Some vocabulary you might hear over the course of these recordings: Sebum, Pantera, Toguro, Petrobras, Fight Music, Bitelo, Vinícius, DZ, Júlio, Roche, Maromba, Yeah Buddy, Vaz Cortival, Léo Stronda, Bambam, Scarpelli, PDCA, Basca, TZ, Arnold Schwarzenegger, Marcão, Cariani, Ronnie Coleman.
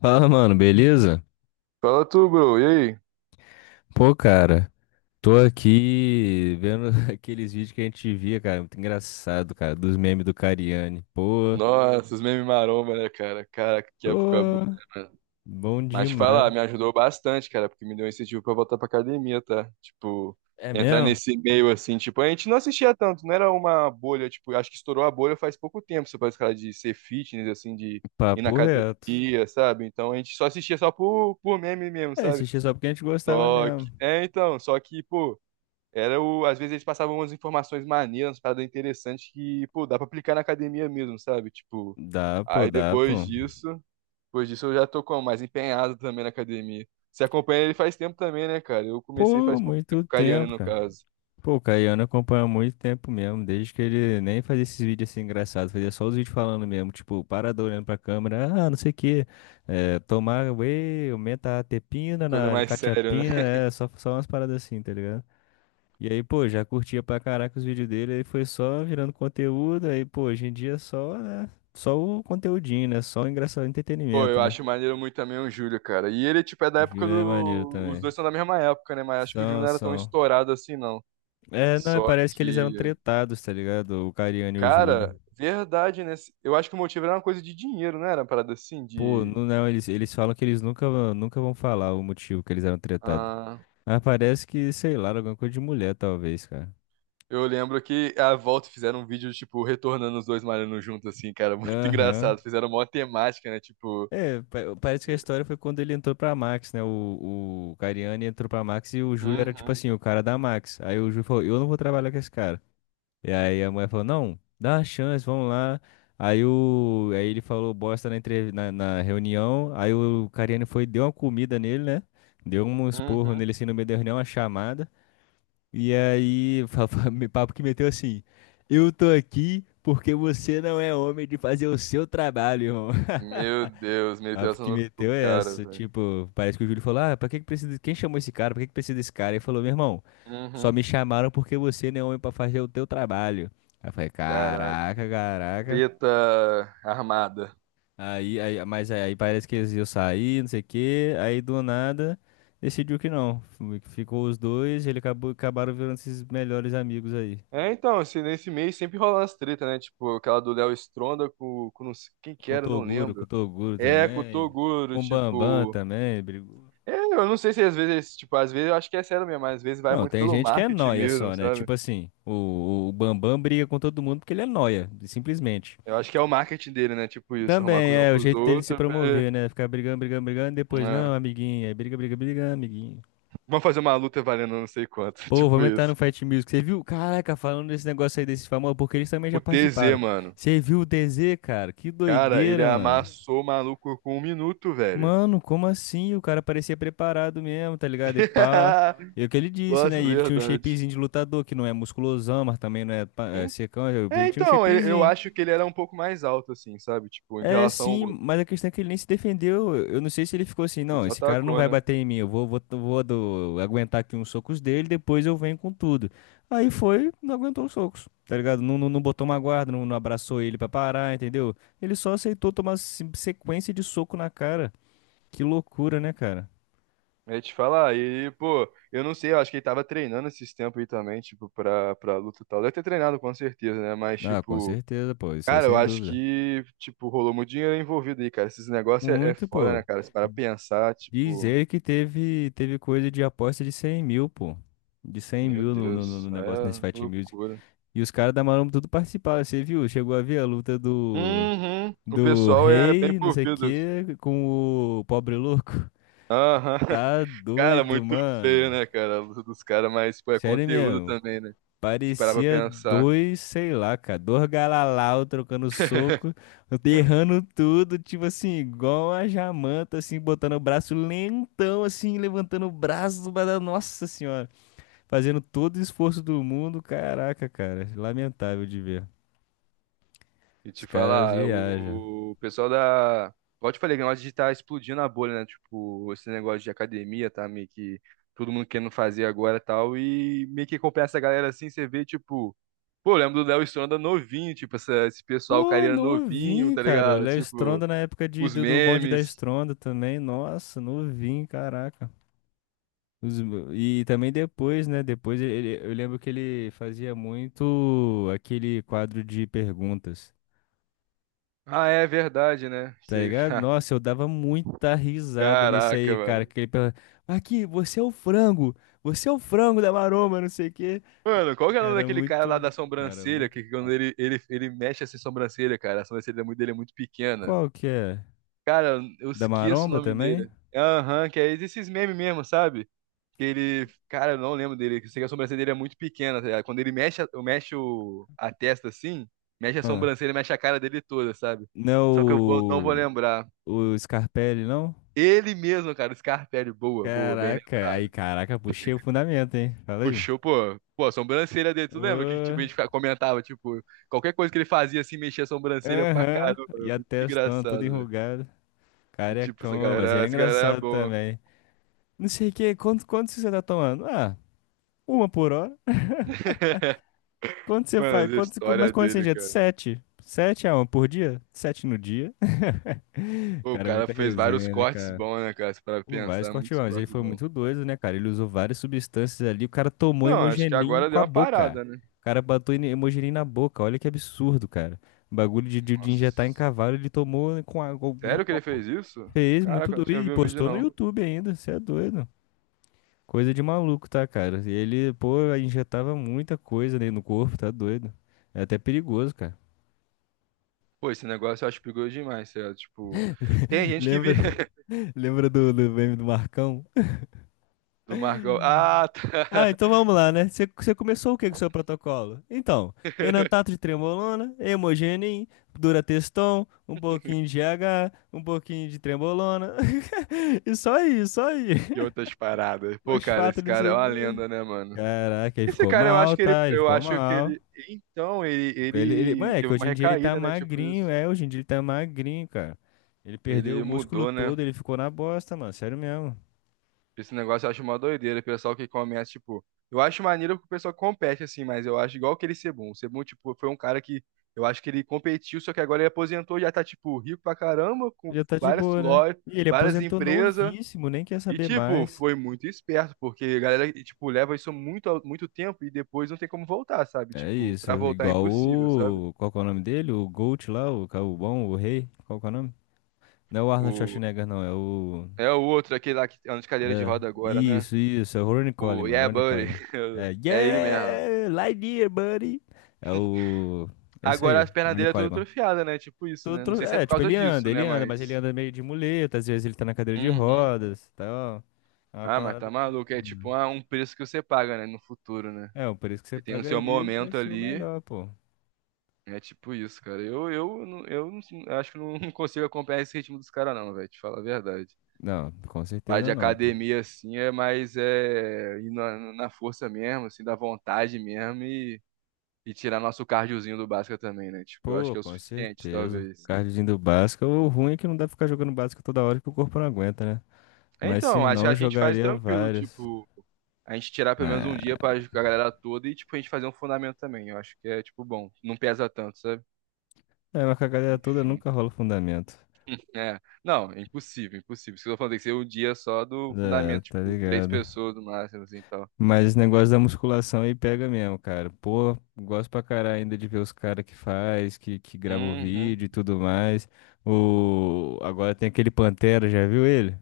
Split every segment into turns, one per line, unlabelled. Fala, mano, beleza?
Fala tu, bro. E aí?
Pô, cara, tô aqui vendo aqueles vídeos que a gente via, cara, muito engraçado, cara, dos memes do Cariani. Pô,
Nossa, os memes maromba, né, cara? Caraca, que época boa,
tô
né, mano?
bom
Mas te
demais.
falar, me ajudou bastante, cara, porque me deu um incentivo pra voltar pra academia, tá? Tipo,
É
entrar
mesmo?
nesse meio assim, tipo, a gente não assistia tanto, não era uma bolha, tipo, acho que estourou a bolha faz pouco tempo, você parece cara de ser fitness, assim, de ir na
Papo reto.
academia, sabe? Então a gente só assistia só por meme mesmo,
É,
sabe?
assistia só porque a gente gostava
Só que,
mesmo.
é, então, só que, pô. Às vezes eles passavam umas informações maneiras, umas paradas interessantes que, pô, dá pra aplicar na academia mesmo, sabe? Tipo,
Dá, pô,
aí
dá, pô.
depois disso eu já tô como mais empenhado também na academia. Você acompanha ele faz tempo também, né, cara? Eu comecei
Pô,
faz pouco tempo,
muito
com o Cariani
tempo,
no
cara.
caso.
Pô, o Caiano acompanha há muito tempo mesmo, desde que ele nem fazia esses vídeos assim engraçados, fazia só os vídeos falando mesmo, tipo, parado olhando pra câmera, ah, não sei o quê, é, tomar whey, aumenta a tepina
Coisa
na
mais séria,
catiapina,
né?
é, só umas paradas assim, tá ligado? E aí, pô, já curtia pra caraca os vídeos dele, aí foi só virando conteúdo, aí, pô, hoje em dia é só, né, só o conteúdinho, né, só o engraçado,
Pô,
entretenimento,
eu
né?
acho maneiro muito também o Júlio, cara. E ele, tipo, é da época
Júlio é maneiro
do. Os
também.
dois são da mesma época, né? Mas acho que o Júlio
São,
não era tão
são.
estourado assim, não.
É, não, é,
Só
parece que eles eram
que.
tretados, tá ligado? O Cariano e o Júlio.
Cara, verdade, né? Eu acho que o motivo era uma coisa de dinheiro, não era uma parada assim,
Pô,
de.
não, não, eles falam que eles nunca, nunca vão falar o motivo que eles eram tretados.
Ah,
Mas parece que, sei lá, era alguma coisa de mulher, talvez, cara.
eu lembro que a volta fizeram um vídeo, tipo, retornando os dois malhando juntos, assim, cara, muito
Aham.
engraçado. Fizeram uma temática, né? Tipo.
É, parece que a história foi quando ele entrou pra Max, né? O Cariani entrou pra Max e o Júlio era, tipo
Uhum,
assim, o cara da Max. Aí o Júlio falou, eu não vou trabalhar com esse cara. E aí a mulher falou, não, dá uma chance, vamos lá. Aí ele falou bosta na, na reunião. Aí o Cariani foi, e deu uma comida nele, né? Deu um esporro
uhum.
nele assim no meio da reunião, uma chamada. E aí, papo que meteu assim: Eu tô aqui porque você não é homem de fazer o seu trabalho, irmão.
Meu Deus,
Papo
meditação
que
no cu,
meteu é
cara,
essa.
velho.
Tipo, parece que o Júlio falou: Ah, pra que que precisa. Quem chamou esse cara? Pra que que precisa desse cara? Ele falou: Meu irmão, só
Uhum.
me chamaram porque você não é homem pra fazer o teu trabalho. Aí eu falei:
Caraca.
Caraca, caraca.
Treta armada.
Aí, parece que eles iam sair, não sei o quê. Aí do nada. Decidiu que não. Ficou os dois, ele acabou, acabaram virando esses melhores amigos aí.
É, então, assim, nesse mês sempre rola as treta né? Tipo, aquela do Léo Stronda com não sei quem que era, não
Com o
lembro.
Toguro
É, com o
também.
Toguro,
Com o Bambam
tipo.
também. Brigou.
É, eu não sei se às vezes, tipo, às vezes eu acho que é sério mesmo, mas às vezes vai
Não,
muito
tem
pelo
gente que é
marketing
nóia
mesmo,
só, né?
sabe?
Tipo assim, o Bambam briga com todo mundo porque ele é nóia, simplesmente.
Eu acho que é o marketing dele, né? Tipo isso, arrumar
Também
cuzão
é o
com os
jeito dele se
outros.
promover, né? Ficar brigando, brigando, brigando, depois, não,
Né?
amiguinho. Aí briga, briga, briga, amiguinho.
Vamos fazer uma luta valendo não sei quanto.
Pô,
Tipo
vou entrar
isso.
no Fight Music. Você viu? Caraca, falando desse negócio aí desse famoso, porque eles também já
O TZ,
participaram.
mano.
Você viu o DZ, cara? Que
Cara, ele
doideira, mano.
amassou o maluco com um minuto, velho.
Mano, como assim? O cara parecia preparado mesmo, tá ligado? E pá. E é o que ele disse, né?
Nossa,
E ele tinha um
verdade.
shapezinho de lutador, que não é musculosão, mas também não é, é
En-
secão. Ele
É,
tinha um
então, eu
shapezinho.
acho que ele era um pouco mais alto, assim, sabe? Tipo, em
É,
relação ao
sim,
outro.
mas a questão é que ele nem se defendeu. Eu não sei se ele ficou assim,
Ele
não,
só
esse cara não
tacou,
vai
né?
bater em mim. Eu vou aguentar aqui uns socos dele, depois eu venho com tudo. Aí foi, não aguentou os socos, tá ligado? Não, não, não botou uma guarda, não, não abraçou ele pra parar, entendeu? Ele só aceitou tomar sequência de soco na cara. Que loucura, né, cara?
É te falar, e, pô, eu não sei, eu acho que ele tava treinando esses tempos aí também, tipo, pra luta e tal. Deve ter treinado com certeza, né? Mas,
Ah, com
tipo.
certeza, pô, isso aí
Cara, eu
sem
acho
dúvida.
que, tipo, rolou muito dinheiro envolvido aí, cara. Esses negócios é, é
Muito,
foda,
pô.
né, cara? Se para pensar,
Diz
tipo,
ele que teve coisa de aposta de 100 mil, pô. De 100
meu
mil no, no, no-
Deus,
no
aí
negócio nesse
é
Fight Music.
loucura.
E os caras da Maromba tudo participaram, você viu? Chegou a ver a luta do,
Uhum, o
do
pessoal é bem
rei, não sei o
envolvido. Fi.
quê, com o pobre louco.
Aham.
Tá
Cara,
doido,
muito feio,
mano.
né, cara? A luta dos caras, mas, pô, é
Sério
conteúdo
mesmo.
também, né? Se parar pra
Parecia
pensar.
dois, sei lá, cara, dois galalau trocando soco, derrando tudo, tipo assim, igual a jamanta, assim, botando o braço lentão, assim, levantando o braço, mas, nossa senhora, fazendo todo o esforço do mundo, caraca, cara, lamentável de ver.
E
Os
te
caras
falar,
viajam.
o pessoal da. Igual eu te falei, o negócio de tá explodindo a bolha, né? Tipo, esse negócio de academia, tá meio que todo mundo querendo fazer agora e tal. E meio que acompanha essa galera assim, você vê, tipo, pô, eu lembro do Léo Stronda novinho, tipo, esse pessoal, o cara
Pô,
era novinho,
novinho,
tá
cara, o
ligado?
Léo
Tipo,
Stronda na época de,
os
do, do bonde da
memes.
Stronda também, nossa, novinho, caraca. Os- E também depois, né? Depois ele, eu lembro que ele fazia muito aquele quadro de perguntas,
Ah, é verdade, né?
tá ligado? Nossa, eu dava muita risada nesse
Caraca,
aí, cara.
mano.
Que ele perguntava, aqui, você é o frango, você é o frango da maromba, não sei o quê.
Mano, qual que é o nome
Cara,
daquele cara lá
muito bom,
da
cara,
sobrancelha?
muito
Que quando
bom.
ele mexe essa sobrancelha, cara, a sobrancelha dele é muito pequena.
Qual que é?
Cara, eu
Da
esqueço o
maromba
nome
também?
dele. Aham, que é esses memes mesmo, sabe? Que ele. Cara, eu não lembro dele. Que eu sei que a sobrancelha dele é muito pequena, tá ligado? Quando ele mexe, a testa assim, mexe a
Ah,
sobrancelha, mexe a cara dele toda, sabe?
não
Só que eu não vou lembrar.
é o Scarpelli, não?
Ele mesmo, cara, o Scarpelli, boa, boa, bem
Caraca, aí,
lembrado.
caraca, puxei o fundamento, hein? Fala aí.
Puxou, pô. Pô, a sobrancelha dele, tu lembra que
Ô.
tipo, a gente comentava, tipo, qualquer coisa que ele fazia assim, mexia a sobrancelha pra
Aham,
caramba.
e
Era
a
muito
testona toda
engraçado, velho.
enrugada.
E tipo,
Carecão, ó, mas ele é
essa galera é
engraçado
boa.
também. Não sei o que, quanto você tá tomando? Ah, uma por hora. Quanto você
Mano,
faz?
as
Quanto, mas
histórias
quanto você
dele,
injeta?
cara.
Sete. Sete a uma por dia? Sete no dia.
Pô, o
Cara, é
cara
muita
fez vários
resenha, né,
cortes
cara?
bons, né, cara? Se parar pra
O Vaz
pensar, muitos
Cortival, mas ele
cortes
foi
bons.
muito doido, né, cara? Ele usou várias substâncias ali. O cara tomou
Então, acho que uhum,
hemogenin
agora
com
deu
a
uma
boca.
parada, né?
O cara botou hemogenin na boca. Olha que absurdo, cara. O bagulho de injetar em
Nossa.
cavalo, ele tomou no
Sério que ele
copo.
fez isso?
Fez muito
Caraca, eu não
doido
tinha
e
visto o vídeo,
postou no
não. Pô,
YouTube ainda, você é doido. Coisa de maluco, tá, cara? E ele, pô, injetava muita coisa ali no corpo, tá doido. É até perigoso, cara.
esse negócio eu acho perigoso demais, sério. Tipo, tem gente que vi
Lembra, lembra do meme do Marcão?
do Marcão. Ah,
Ah,
tá.
então vamos lá, né? Você começou o que com o seu protocolo? Então, enantato de trembolona, hemogenin, durateston, um pouquinho de H, um pouquinho de trembolona. E só aí, só aí.
E outras paradas. Pô, cara,
Fosfato,
esse
não
cara é
sei.
uma lenda, né, mano?
Caraca, ele
Esse
ficou
cara, acho
mal,
que ele,
tá? Ele ficou mal.
então, ele,
Ele,
ele
mano, é que
teve uma
hoje em dia ele tá
recaída, né? Tipo
magrinho,
isso.
hoje em dia ele tá magrinho, cara. Ele perdeu o
Ele
músculo
mudou, né?
todo, ele ficou na bosta, mano, sério mesmo.
Esse negócio eu acho uma doideira. O pessoal que começa, tipo. Eu acho maneiro porque o pessoal compete, assim, mas eu acho igual aquele Sebum. O Sebum, tipo, foi um cara que. Eu acho que ele competiu, só que agora ele aposentou e já tá, tipo, rico pra caramba,
Ele
com
já tá de
várias
boa, né?
lojas,
E ele
várias
aposentou
empresas.
novíssimo, nem quer
E,
saber
tipo,
mais.
foi muito esperto, porque a galera, e, tipo, leva isso muito, muito tempo e depois não tem como voltar, sabe?
É
Tipo, pra
isso,
voltar é
igual
impossível, sabe?
o... Qual que é o nome dele? O Gold lá, o bom, o rei, qual que é o nome? Não é o Arnold
O...
Schwarzenegger, não, é o...
É o outro, aquele lá que anda de cadeira de
É,
roda agora, né?
isso, é o Ronnie
O
Coleman,
Yeah
Ronnie
Buddy.
Coleman. É,
É ele mesmo.
yeah, lie dear buddy. É o, é isso
Agora
aí,
as pernas
Ronnie
dele é tudo
Coleman.
atrofiada, né? Tipo isso, né? Não sei se é
É,
por
tipo,
causa disso, né?
ele anda, mas ele
Mas.
anda meio de muleta, às vezes ele tá na cadeira de
Uhum.
rodas, e tal. É uma
Ah, mas tá
parada meio
maluco. É
assim, né?
tipo ah, um preço que você paga, né? No futuro, né?
É, o preço que você
Você tem o
paga
seu
ali vai
momento
ser o
ali.
melhor, pô.
É tipo isso, cara. Eu acho que não consigo acompanhar esse ritmo dos caras, não, velho. Te falar a verdade.
Não, com
Parte
certeza
de
não, pô.
academia, assim, é mais é, ir na força mesmo, assim, da vontade mesmo e tirar nosso cardiozinho do Basca também, né? Tipo, eu acho
Pô,
que é o
com
suficiente,
certeza.
talvez.
Cardzinho do Basca, o ruim é que não dá pra ficar jogando Basca toda hora que o corpo não aguenta, né?
É,
Mas se
então, acho que
não,
a
eu
gente faz
jogaria
tranquilo,
vários.
tipo, a gente tirar pelo menos um
É.
dia pra a galera toda e, tipo, a gente fazer um fundamento também. Eu acho que é, tipo, bom, não pesa tanto, sabe?
É, mas com a galera toda
Enfim.
nunca rola fundamento.
É, não, é impossível, impossível. Isso que eu tô falando, tem que ser um dia só do
É,
fundamento,
tá
tipo, três
ligado?
pessoas no máximo, assim, e tal.
Mas esse negócio da musculação aí pega mesmo, cara. Pô, gosto pra caralho ainda de ver os caras que faz, que grava o
Uhum.
vídeo e tudo mais. O... Agora tem aquele Pantera, já viu ele?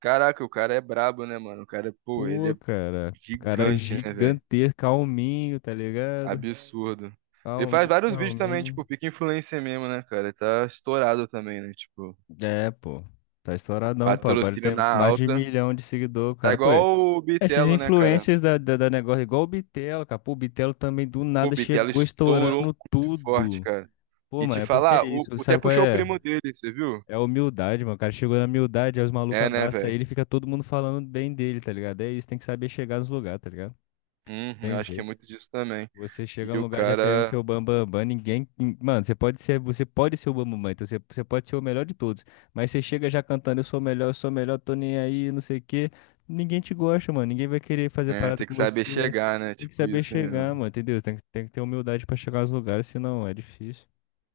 Caraca, o cara é brabo, né, mano? O cara, pô, ele
Pô,
é
cara. Cara
gigante, né, velho?
gigantesco, calminho, tá ligado?
Absurdo. Ele faz
Calminho,
vários vídeos também,
calminho.
tipo, pica influencer mesmo, né, cara? Ele tá estourado também, né? Tipo,
É, pô. Tá estouradão, pô. Agora ele
patrocínio
tem
na
mais de um
alta.
milhão de seguidor,
Tá
cara. Pô,
igual o
esses
Bitelo, né, cara?
influencers da negócio, igual o Bitelo, capô, o Bitelo também do
Pô, o
nada
Bitelo
chegou
estourou
estourando
muito forte,
tudo.
cara.
Pô,
E
mano,
te
é porque é
falar,
isso,
até
sabe qual
puxou o
é?
primo dele, você viu?
É a humildade, mano. O cara chegou na humildade, aí os malucos
É, né,
abraçam
velho?
ele e fica todo mundo falando bem dele, tá ligado? É isso, tem que saber chegar nos lugares, tá ligado?
Uhum,
Tem
eu acho que é
jeito.
muito disso também.
Você chega
E
num
o
lugar já querendo
cara
ser o bambambam, bam, bam, bam, ninguém. Mano, você pode ser o bambambam, bam, bam, então você pode ser o melhor de todos. Mas você chega já cantando, eu sou o melhor, eu sou o melhor, tô nem aí, não sei o quê. Ninguém te gosta, mano. Ninguém vai querer fazer
é,
parada
tem
com
que saber
você.
chegar, né?
Tem que
Tipo
saber
isso. Né?
chegar, mano, entendeu? Tem que ter humildade pra chegar aos lugares, senão é difícil.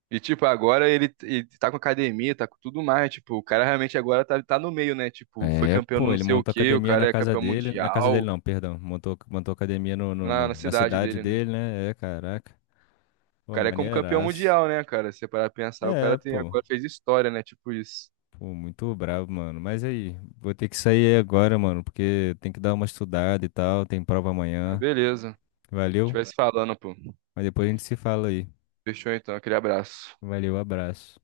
E tipo, agora ele tá com academia, tá com tudo mais. Tipo, o cara realmente agora tá no meio, né? Tipo, foi
É,
campeão do
pô,
não
ele
sei o
montou
quê, o
academia na
cara é
casa
campeão
dele. Na casa dele,
mundial
não, perdão. Montou academia no, no-
lá na
no- na
cidade
cidade
dele, né?
dele, né? É, caraca.
O
Pô,
cara é como campeão
maneiraço.
mundial, né, cara? Se você parar pra pensar, o cara
É,
tem
pô.
agora fez história, né? Tipo isso.
Pô, muito bravo, mano. Mas aí, vou ter que sair agora, mano, porque tem que dar uma estudada e tal, tem prova
Ah,
amanhã.
beleza.
Valeu?
Tivesse falando, pô.
Mas depois a gente se fala aí.
Fechou então, aquele abraço.
Valeu, abraço.